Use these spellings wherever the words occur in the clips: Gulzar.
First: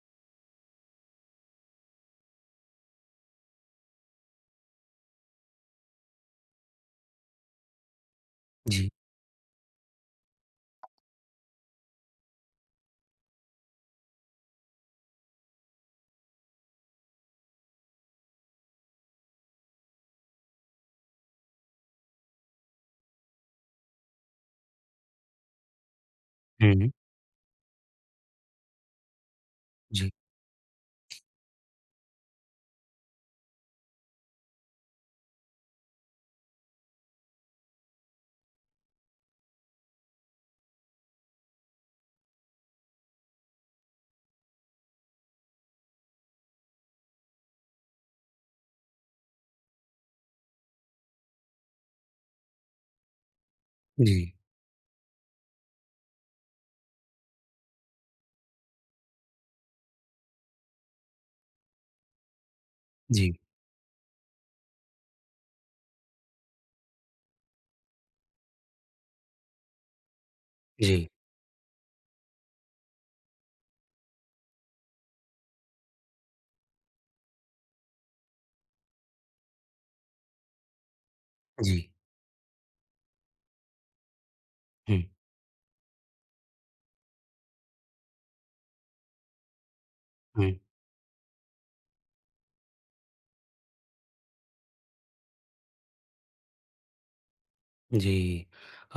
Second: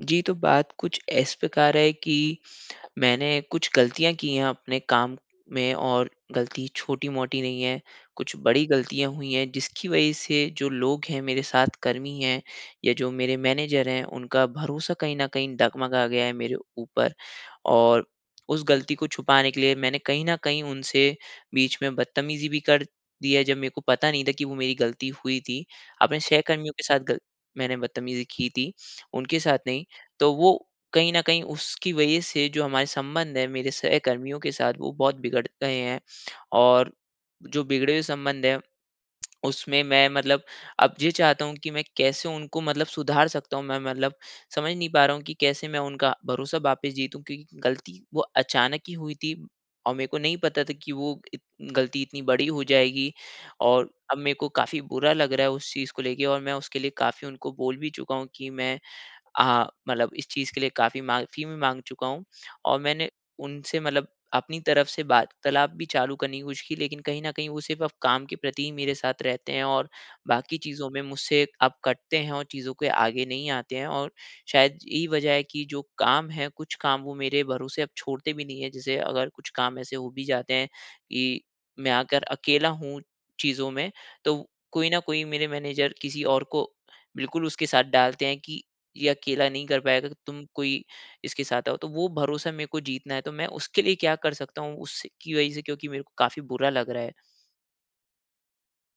जी, तो बात कुछ इस प्रकार है कि मैंने कुछ गलतियाँ की हैं अपने काम में। और गलती छोटी-मोटी नहीं है, कुछ बड़ी जी। गलतियाँ हुई हैं जिसकी वज़ह से जो लोग हैं मेरे साथ कर्मी हैं या जो मेरे मैनेजर हैं उनका भरोसा कहीं न कहीं डगमगा गया है मेरे ऊपर। और उस गलती को छुपाने के लिए मैंने कहीं न कहीं उनसे बीच में बदतमीज़ी भी कर दी है, जब मेरे को पता नहीं था कि वो मेरी गलती हुई थी। अपने सहकर्मियों हुँ, के हुँ। साथ गल मैंने बदतमीज़ी की थी, उनके साथ नहीं। जी, तो वो कहीं न कहीं उसकी वजह से जो हमारे संबंध है मेरे सहकर्मियों के साथ, वो बहुत बिगड़ गए हैं। और जो बिगड़े हुए संबंध हैं उसमें मैं मतलब अब ये चाहता हूँ कि मैं कैसे उनको मतलब सुधार सकता हूँ। मैं मतलब समझ नहीं पा रहा हूँ कि कैसे मैं उनका भरोसा वापस जीतूँ, क्योंकि गलती वो अचानक ही हुई थी और मेरे को नहीं पता था कि वो इत गलती इतनी बड़ी हो जाएगी। और अब मेरे जी, को काफ़ी बुरा लग रहा है उस चीज़ को लेके, और मैं उसके लिए काफ़ी उनको बोल भी चुका हूँ कि मैं मतलब इस चीज़ के लिए काफ़ी माफ़ी भी माँग चुका हूँ। और मैंने जी, उनसे मतलब अपनी तरफ से वार्तालाप भी चालू करने की कोशिश की, लेकिन कहीं न कहीं वो सिर्फ़ अब काम के प्रति ही मेरे साथ रहते हैं, और बाकी चीज़ों में जी, मुझसे अब कटते हैं और चीज़ों के आगे नहीं आते हैं। और शायद यही वजह है कि जो काम है, कुछ काम वो मेरे भरोसे अब छोड़ते भी नहीं हैं। जैसे अगर कुछ काम ऐसे हो भी जाते हैं कि जी। मैं अगर अकेला हूँ चीज़ों में, तो कोई न हुँ, कोई मेरे मैनेजर किसी और को बिल्कुल उसके साथ डालते हैं कि, "ये अकेला नहीं कर पाएगा, तुम हुँ। कोई इसके साथ आओ", तो वो भरोसा मेरे को जीतना है, तो मैं उसके लिए क्या कर सकता हूँ उससे की वज़ह से, क्योंकि मेरे को काफ़ी बुरा लग रहा है। जी,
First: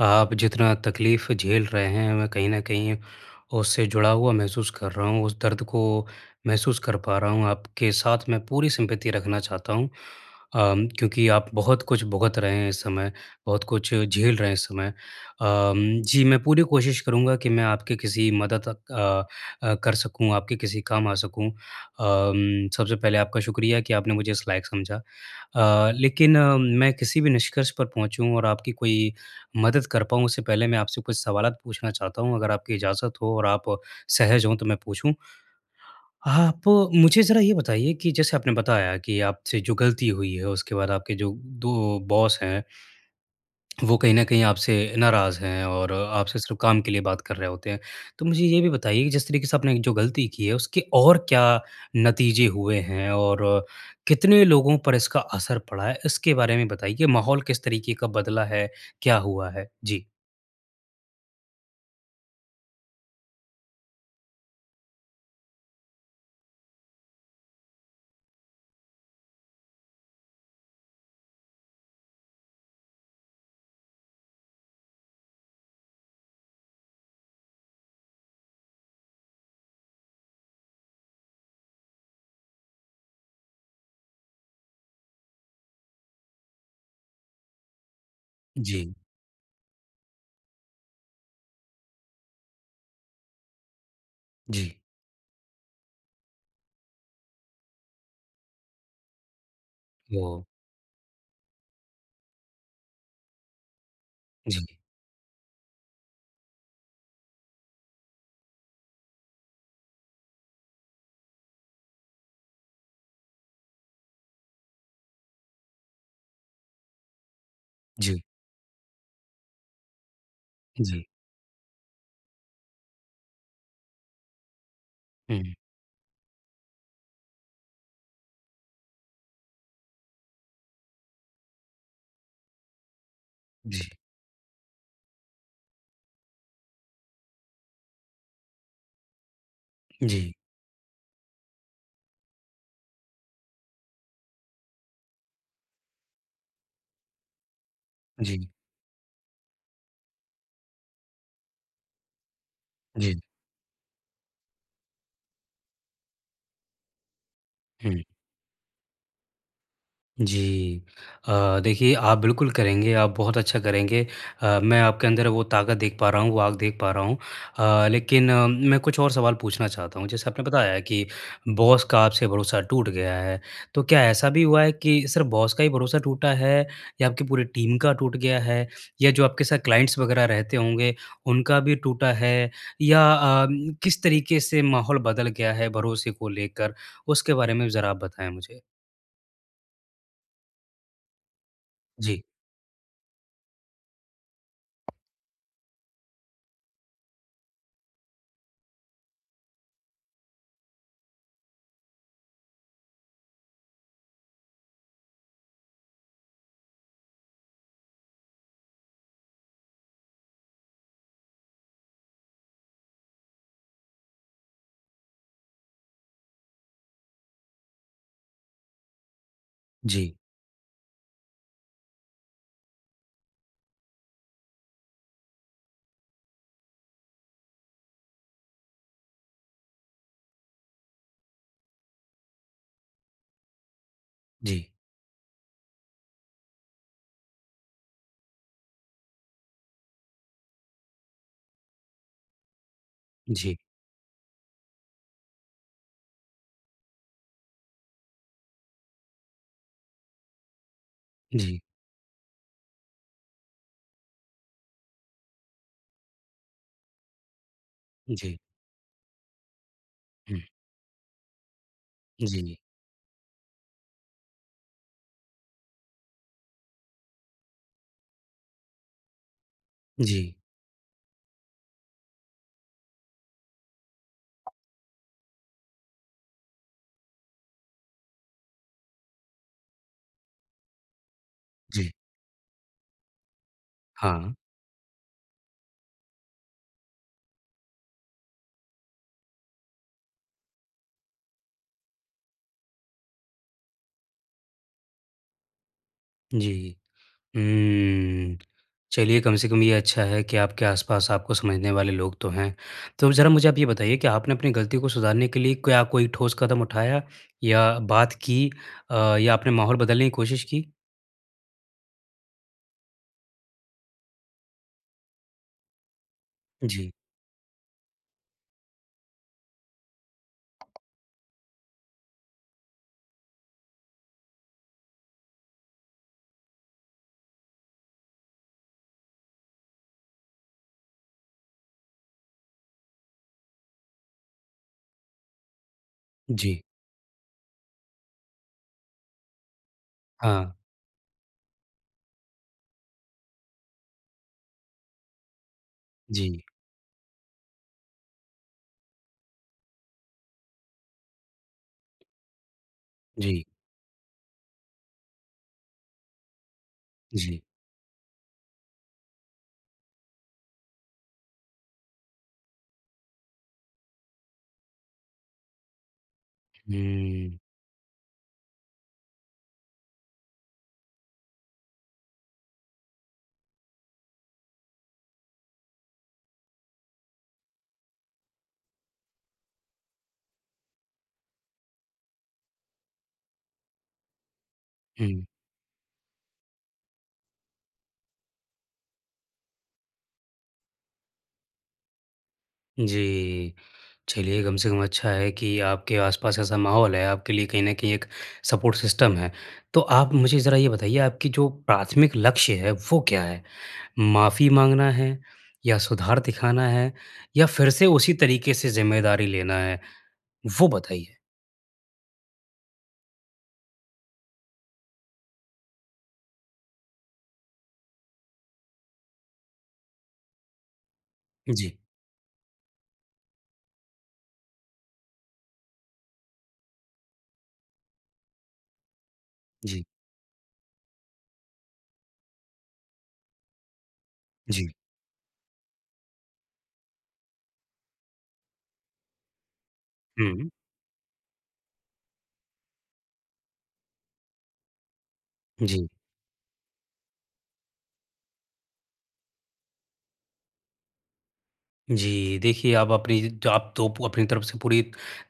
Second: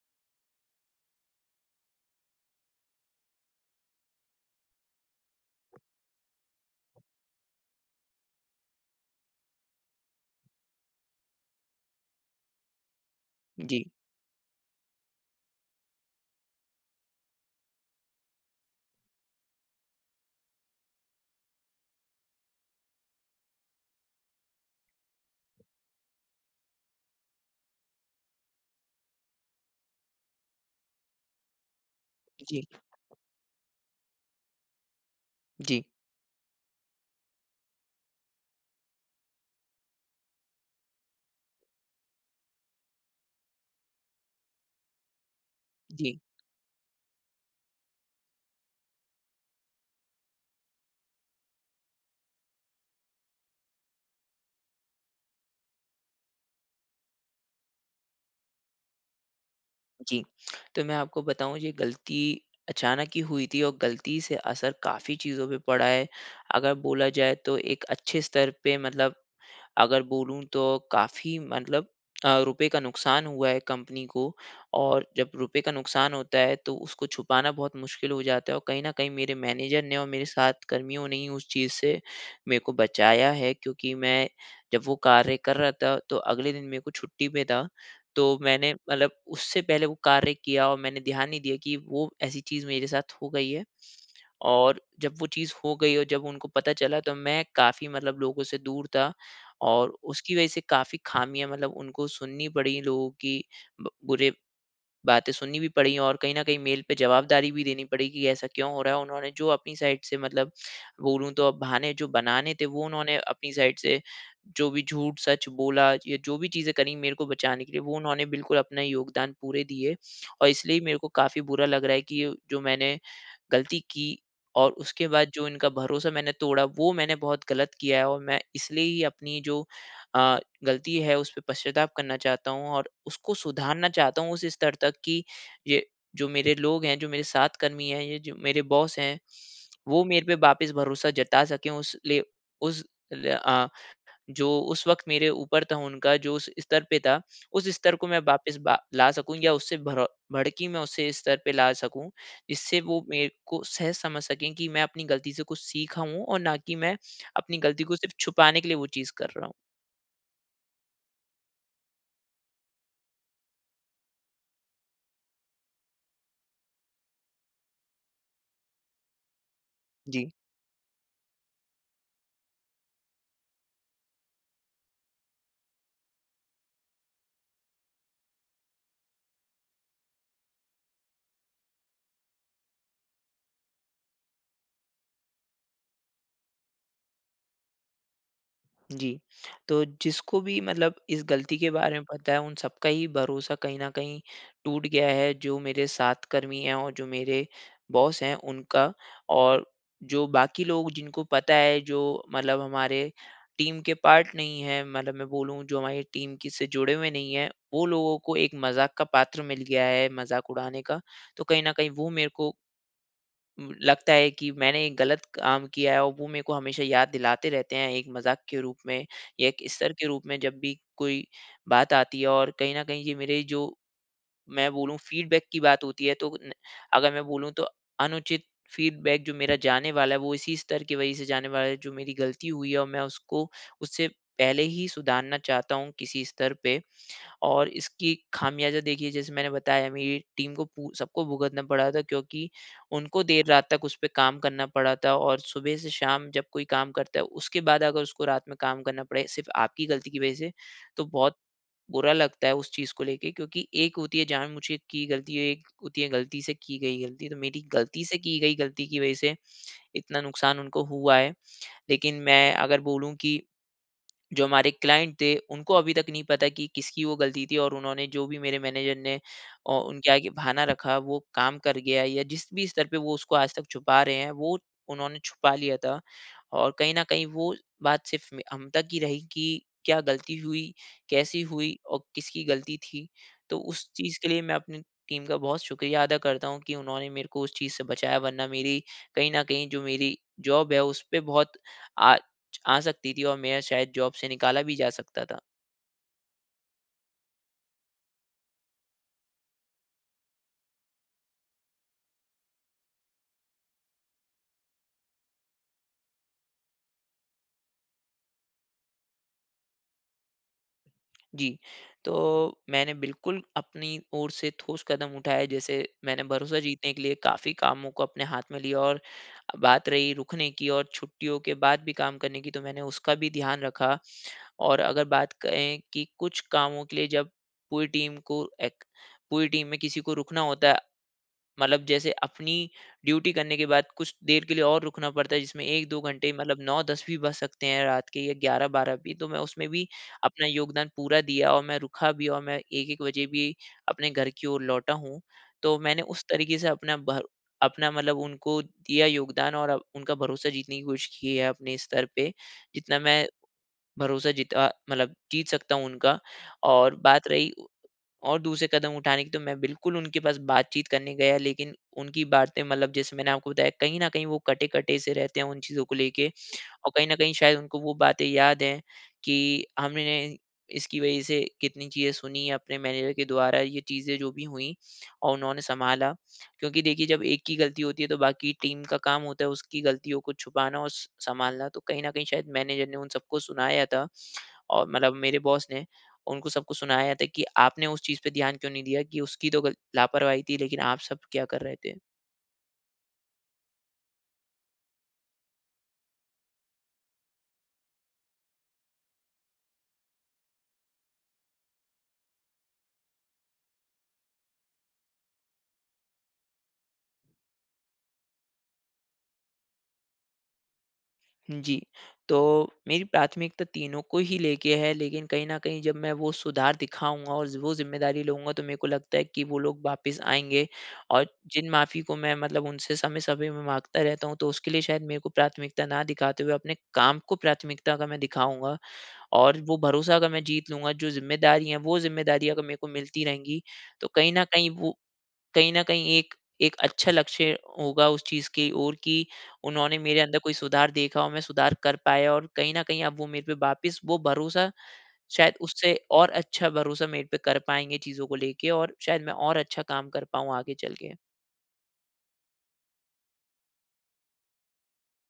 आप जितना तकलीफ़ झेल रहे हैं, मैं कहीं न कहीं उससे जुड़ा हुआ महसूस कर रहा हूँ, उस दर्द को महसूस कर पा रहा हूँ। आपके साथ मैं पूरी सिम्पैथी रखना चाहता हूँ क्योंकि आप बहुत कुछ भुगत रहे हैं इस समय, बहुत जी। कुछ झेल रहे हैं इस समय। जी, मैं पूरी कोशिश करूँगा कि मैं आपकी किसी मदद कर सकूँ, आपके किसी काम आ सकूँ। सबसे पहले आपका शुक्रिया कि आपने मुझे इस लायक समझा। लेकिन मैं किसी भी निष्कर्ष पर पहुँचूँ और आपकी कोई मदद कर पाऊँ उससे पहले मैं आपसे कुछ सवालात पूछना चाहता हूँ अगर जी। आपकी इजाज़त हो और आप सहज हों तो मैं पूछूँ? जी। आप मुझे ज़रा ये बताइए कि जैसे आपने बताया कि आपसे जो गलती हुई है उसके बाद आपके जो 2 बॉस हैं वो कहीं न कहीं आपसे नाराज़ हैं और जी। आपसे सिर्फ़ काम के लिए बात कर रहे होते हैं। तो मुझे ये भी बताइए कि जिस तरीके से आपने जो गलती की है उसके और क्या नतीजे हुए हैं और कितने लोगों पर इसका असर पड़ा है? इसके बारे में बताइए। माहौल किस तरीके का बदला है? क्या हुआ है? जी। जी, तो मैं आपको बताऊँ ये गलती अचानक ही हुई थी, और गलती से असर काफ़ी चीज़ों पे पड़ा है। अगर बोला जाए तो एक अच्छे स्तर पे मतलब अगर बोलूँ तो काफ़ी मतलब रुपए का नुकसान हुआ है कंपनी को। और जब रुपए का नुकसान होता है, तो उसको छुपाना बहुत मुश्किल हो जाता है। और कहीं न कहीं मेरे मैनेजर ने और मेरे साथ कर्मियों ने ही उस चीज़ से मेरे को बचाया है, क्योंकि मैं जब वो कार्य कर रहा था तो अगले दिन मेरे को छुट्टी पे था। तो मैंने जी, मतलब उससे पहले वो कार्य किया और मैंने ध्यान नहीं दिया कि वो ऐसी चीज़ मेरे साथ हो गई है। जी। और जब वो चीज़ हो गई और जब उनको पता चला, तो मैं काफ़ी मतलब लोगों से दूर था, और उसकी ओह! वज़ह से काफ़ी ख़ामियाँ मतलब उनको सुननी पड़ी लोगों की। ब बुरे जी। बातें सुननी भी पड़ी और कहीं न कहीं मेल पे जवाबदारी भी देनी पड़ी कि ऐसा क्यों हो रहा है। उन्होंने जो अपनी साइड से मतलब बोलूँ तो अब बहाने जो बनाने थे वो उन्होंने अपनी साइड से जो भी झूठ सच बोला या जो भी चीज़ें करी मेरे को बचाने के लिए, वो जी, उन्होंने बिल्कुल अपना योगदान पूरे दिए। और इसलिए मेरे जी। को काफ़ी बुरा लग रहा है कि ये जो मैंने गलती की और उसके बाद जो हुँ। इनका भरोसा मैंने तोड़ा, वो मैंने बहुत गलत किया है। और मैं इसलिए ही अपनी जो अ, गलती है उस पे पश्चाताप करना चाहता हूँ और उसको सुधारना जी, चाहता हूँ उस स्तर तक कि ये जो मेरे लोग हैं, जो मेरे साथकर्मी हैं, ये जो मेरे बॉस हैं, वो मेरे पे जी, वापस भरोसा जता सकें, उस ले उस ल अ, जो उस वक़्त मेरे ऊपर था उनका जो उस स्तर पे था, उस स्तर को मैं जी, वापस बा ला सकूँ या उससे भर भड़की मैं उससे स्तर पे ला सकूँ, जिससे वो जी। मेरे को सहज समझ सकें कि मैं अपनी गलती से कुछ सीखा हूँ और ना कि मैं अपनी गलती को हुँ। सिर्फ़ छुपाने के लिए वो चीज़ कर रहा हूँ। जी। देखिए आप बिल्कुल करेंगे, आप बहुत अच्छा करेंगे। मैं आपके अंदर वो ताकत देख पा रहा हूँ, वो आग देख पा रहा हूँ। लेकिन मैं कुछ और सवाल पूछना चाहता हूँ। जी। जैसे आपने बताया कि बॉस का आपसे भरोसा टूट गया है, तो क्या ऐसा भी हुआ है कि सिर्फ़ बॉस का ही भरोसा टूटा है या आपकी पूरी टीम का टूट गया है? या जो आपके साथ क्लाइंट्स वग़ैरह रहते होंगे, उनका भी टूटा है? या किस तरीके से माहौल बदल गया है भरोसे को लेकर? उसके बारे में ज़रा आप बताएँ मुझे। जी। तो जिसको भी मतलब इस गलती के बारे में जी, पता है, उन सबका ही भरोसा कहीं न कहीं टूट गया है, जो मेरे साथकर्मी हैं और जो मेरे बॉस हैं उनका। और जो बाकी लोग जिनको पता है, जो मतलब हमारे टीम के पार्ट नहीं हैं, मतलब मैं बोलूँ जो हमारी टीम की से जुड़े हुए नहीं हैं, वो लोगों को एक मज़ाक का पात्र मिल गया है, मज़ाक उड़ाने का। तो कहीं न कहीं वो मेरे को लगता है कि मैंने एक गलत काम किया है, और वो मेरे को हमेशा याद दिलाते रहते हैं एक मज़ाक के रूप में या एक स्तर जी। के रूप में, जब भी कोई बात आती है। और कहीं न कहीं ये मेरे जो मैं बोलूँ फीडबैक की बात होती है तो न अगर मैं बोलूँ तो अनुचित फीडबैक जो मेरा जाने वाला है वो इसी स्तर की वज़ह से जाने वाला है, जो मेरी गलती हुई है और मैं उसको उससे जी, पहले ही सुधारना चाहता हूँ किसी स्तर पे। और इसकी खामियाजा देखिए, जैसे मैंने बताया मेरी टीम को पू सबको भुगतना पड़ा था, क्योंकि उनको देर जी, रात तक उस पे काम करना पड़ा था। और सुबह से शाम जब कोई काम करता है, उसके बाद अगर उसको रात में काम करना पड़े सिर्फ आपकी गलती की वजह से, तो बहुत जी, बुरा लगता है उस चीज़ को लेके, क्योंकि एक होती है जानबूझ के की गलती, एक होती है गलती से की गई गलती। तो मेरी गलती से की जी, गई गलती की वजह से इतना हुँ, नुकसान उनको हुआ है। लेकिन मैं जी, अगर बोलूँ कि जो हमारे क्लाइंट थे, उनको अभी तक नहीं पता कि किसकी वो गलती थी। और उन्होंने जो भी मेरे मैनेजर ने औ उनके आगे जी, बहाना रखा, वो काम कर गया, या जिस भी स्तर पे वो उसको आज तक छुपा रहे हैं, वो उन्होंने छुपा लिया था। और कहीं न कहीं वो बात सिर्फ़ मे हम तक ही रही कि क्या गलती हुई, कैसी हुई जी, और किसकी गलती थी। तो उस चीज़ के हाँ, लिए मैं अपनी टीम का बहुत शुक्रिया अदा करता हूँ कि उन्होंने मेरे को उस चीज़ से बचाया, वरना मेरी कहीं न कहीं जो मेरी जॉब है, उस पे बहुत आ आ सकती थी और मेरा शायद जॉब से निकाला भी जा सकता था। जी। हुँ, चलिए कम से कम ये अच्छा है कि आपके आस-पास आपको समझने वाले लोग तो हैं। तो ज़रा मुझे आप ये बताइए कि आपने अपनी गलती को सुधारने के लिए क्या कोई ठोस कदम उठाया या बात की या आपने माहौल बदलने की कोशिश की? जी, तो मैंने बिल्कुल अपनी ओर से ठोस कदम उठाए, जैसे मैंने भरोसा जीतने जी, के लिए काफ़ी कामों को अपने हाथ में लिया। और बात रही रुकने की और छुट्टियों के बाद भी काम करने की, तो मैंने उसका भी ध्यान रखा। और अगर बात करें कि कुछ कामों के लिए जब पूरी टीम को एक पूरी टीम में किसी को रुकना होता है, मतलब जैसे अपनी ड्यूटी करने के बाद कुछ देर के लिए और रुकना पड़ता है जिसमें 1-2 घंटे, मतलब जी, 9-10 भी बज सकते हैं रात के, या 11-12 भी। तो मैं उसमें भी अपना हाँ, योगदान पूरा दिया और मैं रुका भी, और मैं 1-1 बजे भी अपने घर की ओर लौटा हूँ। तो मैंने उस जी, तरीके से अपना मतलब उनको दिया योगदान, और अब उनका भरोसा जीतने की कोशिश की है अपने स्तर पे, जितना मैं जी, भरोसा जीता मतलब जीत सकता हूँ उनका। और बात जी, रही और दूसरे कदम उठाने की, तो मैं बिल्कुल उनके पास बातचीत करने गया, लेकिन उनकी बातें मतलब जैसे मैंने आपको बताया कहीं न कहीं वो कटे-कटे से रहते हैं उन चीज़ों को लेके। और कहीं न कहीं हुँ, शायद उनको वो बातें याद हैं कि हमने इसकी वज़ह से कितनी चीज़ें सुनी अपने मैनेजर के द्वारा, ये चीज़ें जो भी हुईं और उन्होंने सँभाला। क्योंकि देखिए जब एक की गलती होती है, तो बाकी टीम का काम होता है उसकी गलतियों को छुपाना और स सँभालना। तो कहीं न कहीं शायद मैनेजर ने उन सबको सुनाया था। और मतलब हुँ। मेरे बॉस ने उनको सबको सुनाया था कि आपने उस चीज़ पे ध्यान क्यों नहीं दिया, कि उसकी तो गल लापरवाही थी, लेकिन आप सब क्या कर रहे थे? जी। चलिए कम से कम अच्छा है कि आपके आसपास ऐसा माहौल है, आपके लिए कहीं न कहीं एक सपोर्ट सिस्टम है। तो आप मुझे ज़रा ये बताइए आपकी जो प्राथमिक लक्ष्य है वो क्या है? माफ़ी माँगना है या सुधार दिखाना है या फिर से उसी तरीके से ज़िम्मेदारी लेना है? वो बताइए। जी, तो मेरी प्राथमिकता तीनों को ही लेके है, लेकिन कहीं न कहीं जब मैं वो सुधार दिखाऊँगा और वो ज़िम्मेदारी लूँगा, तो मेरे को लगता है कि वो लोग वापस आएँगे। और जिन जी, माफ़ी को मैं मतलब उनसे समय-समय में माँगता रहता हूँ, तो उसके लिए शायद मेरे को प्राथमिकता ना दिखाते हुए अपने काम को प्राथमिकता का मैं दिखाऊँगा, और वो जी, भरोसा अगर मैं जीत लूँगा, जो ज़िम्मेदारी है, वो ज़िम्मेदारी अगर मेरे को मिलती रहेंगी, तो कहीं न जी। कहीं वो, कहीं न कहीं एक एक अच्छा लक्ष्य होगा उस चीज़ की ओर कि उन्होंने मेरे अंदर हुँ, कोई सुधार देखा और मैं सुधार कर पाया। और कहीं न कहीं अब वो मेरे पे वापस वो भरोसा, शायद जी। उससे और अच्छा भरोसा मेरे पे कर पाएँगे चीज़ों को लेके, और शायद मैं और अच्छा काम कर पाऊँ आगे चल के। जी, देखिए आप अपनी जो आप तो पू- अपनी तरफ से पूरी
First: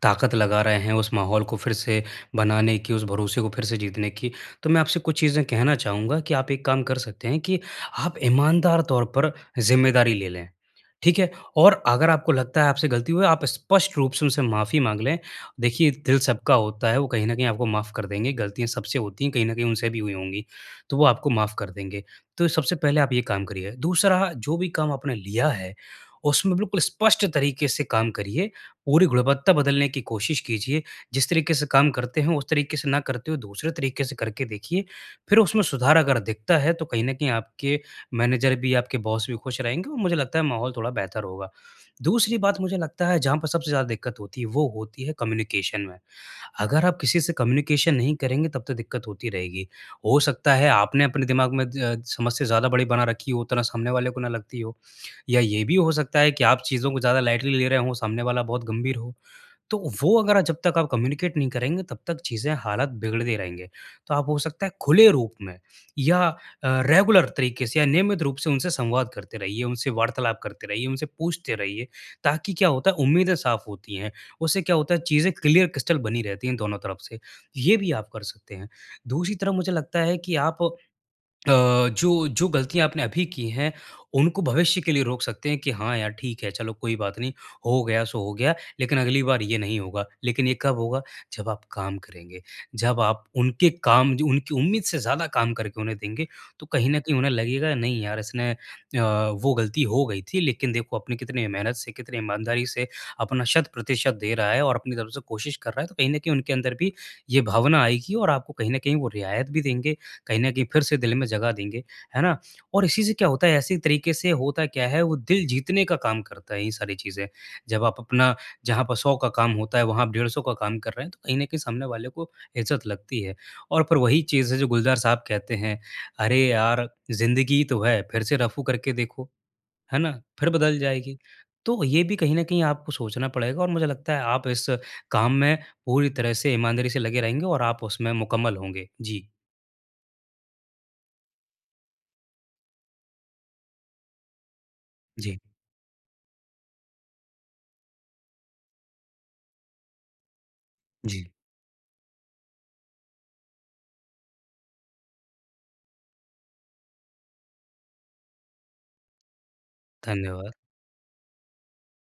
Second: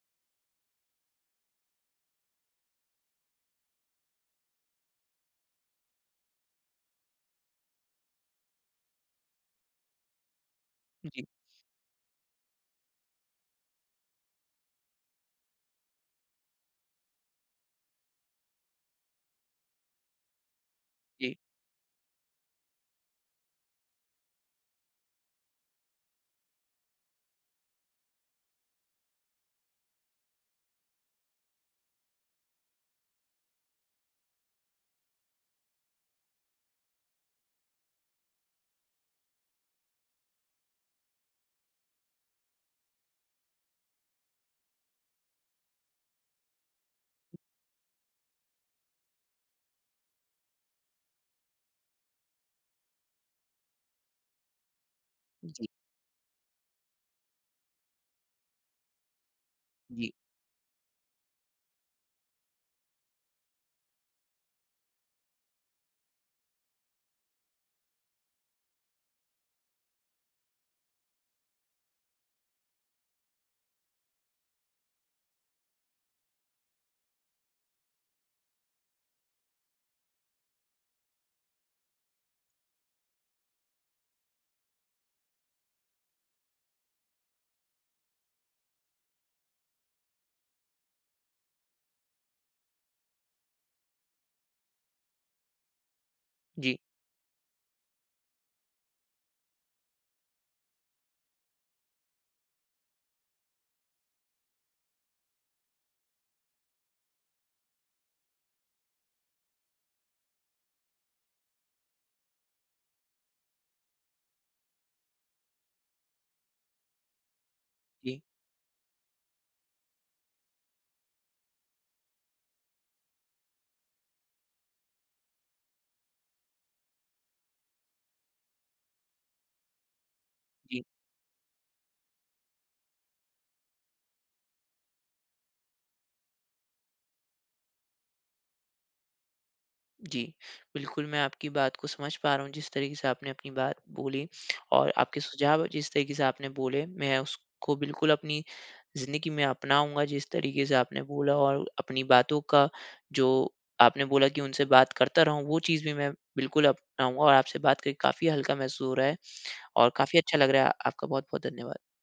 ताकत लगा रहे हैं उस माहौल को फिर से बनाने की, उस भरोसे को फिर से जीतने की। तो मैं आपसे कुछ चीज़ें कहना चाहूँगा कि आप एक काम कर सकते हैं कि आप ईमानदार तौर पर ज़िम्मेदारी ले लें, ठीक जी। है? और अगर आपको लगता है आपसे गलती हुई है, आप स्पष्ट रूप से उनसे माफ़ी माँग लें। देखिए दिल सबका होता है, वो कहीं न कहीं आपको माफ़ कर देंगे, गलतियाँ सबसे होती हैं, कहीं न कहीं उनसे भी हुई होंगी, तो वो आपको जी। माफ़ कर देंगे। तो सबसे पहले आप ये काम करिए। दूसरा जो भी काम आपने लिया है उसमें बिल्कुल स्पष्ट तरीके से काम करिए, पूरी गुणवत्ता बदलने की कोशिश कीजिए, जिस तरीके से काम करते हैं, उस तरीके से ना करते हुए दूसरे तरीके से करके देखिए। फिर उसमें सुधार अगर दिखता है, तो कहीं न कहीं आपके मैनेजर भी, आपके बॉस भी खुश रहेंगे और मुझे लगता है माहौल थोड़ा बेहतर होगा। दूसरी बात मुझे लगता है, जहाँ पर सबसे ज़्यादा दिक्कत होती है, वो होती है कम्युनिकेशन में। अगर आप किसी से कम्युनिकेशन नहीं करेंगे तब तो दिक्कत होती रहेगी। हो सकता है आपने अपने दिमाग में ज समस्या ज़्यादा बड़ी बना रखी हो, उतना सामने वाले को ना लगती हो या ये जी। भी हो सकता है कि आप चीज़ों को ज़्यादा लाइटली ले रहे हों, सामने वाला बहुत गंभीर हो। तो जी। वो अगर आप- जब तक आप कम्युनिकेट नहीं करेंगे तब तक चीज़ें हालात बिगड़ते रहेंगे। तो आप हो सकता है खुले रूप में या रेगुलर तरीके से या नियमित रूप से उनसे संवाद करते रहिए, उनसे वार्तालाप करते रहिए, उनसे पूछते रहिए ताकि क्या होता है उम्मीदें साफ़ होती हैं। उससे क्या होता है चीज़ें क्लियर क्रिस्टल बनी रहती हैं दोनों तरफ से। ये भी आप कर सकते हैं। दूसरी तरफ मुझे लगता है कि आप जो जो गलतियाँ आपने अभी की हैं, उनको भविष्य के लिए रोक सकते हैं कि हाँ यार, ठीक है, चलो कोई बात नहीं, हो गया सो हो गया, लेकिन अगली बार ये नहीं होगा। लेकिन ये कब होगा? जब आप काम करेंगे, जब आप उनके काम जो उनकी उम्मीद से ज़्यादा काम करके उन्हें देंगे, तो जी। कहीं न कहीं उन्हें लगेगा, नहीं यार, इसने वो गलती हो गई थी, लेकिन देखो अपने कितने मेहनत से, कितने ईमानदारी से अपना शत-प्रतिशत दे रहा है और अपनी तरफ से कोशिश कर रहा है, तो कहीं न कहीं उनके अंदर भी ये भावना आएगी और आपको कहीं न कहीं वो रियायत भी देंगे कहीं न कहीं फिर से दिल में जगह देंगे, है ना? और इसी से क्या होता है ऐसे तरीके से होता क्या है वो दिल जीतने का काम करता है ये सारी चीज़ें। जब आप जी। अपना जहाँ पर 100 का काम होता है वहाँ आप 150 का काम कर रहे हैं तो कहीं न कहीं सामने वाले को इज़्ज़त लगती है। और पर वही चीज़ है जो गुलज़ार साहब कहते हैं, "अरे यार! ज़िंदगी तो है, फिर से रफ़ू करके देखो, है ना? फिर बदल जी। जाएगी।" तो ये भी कहीं न कहीं आपको सोचना पड़ेगा और मुझे लगता है आप इस काम में पूरी तरह से ईमानदारी से लगे रहेंगे और आप उसमें मुकम्मल होंगे। जी। जी, बिल्कुल मैं आपकी बात को समझ पा रहा हूँ जिस तरीके से आपने अपनी बात बोली, और आपके जी। सुझाव जिस तरीके से आपने बोले, मैं उसको बिल्कुल अपनी ज़िंदगी में अपनाऊँगा जिस तरीके से आपने जी। बोला। और अपनी बातों का जो आपने बोला कि उनसे बात करता रहूँ, वो चीज़ भी मैं बिल्कुल अपनाऊँगा, और आपसे बात करके काफ़ी हल्का महसूस हो रहा है और काफ़ी अच्छा लग धन्यवाद रहा है। आपका बहुत-बहुत धन्यवाद।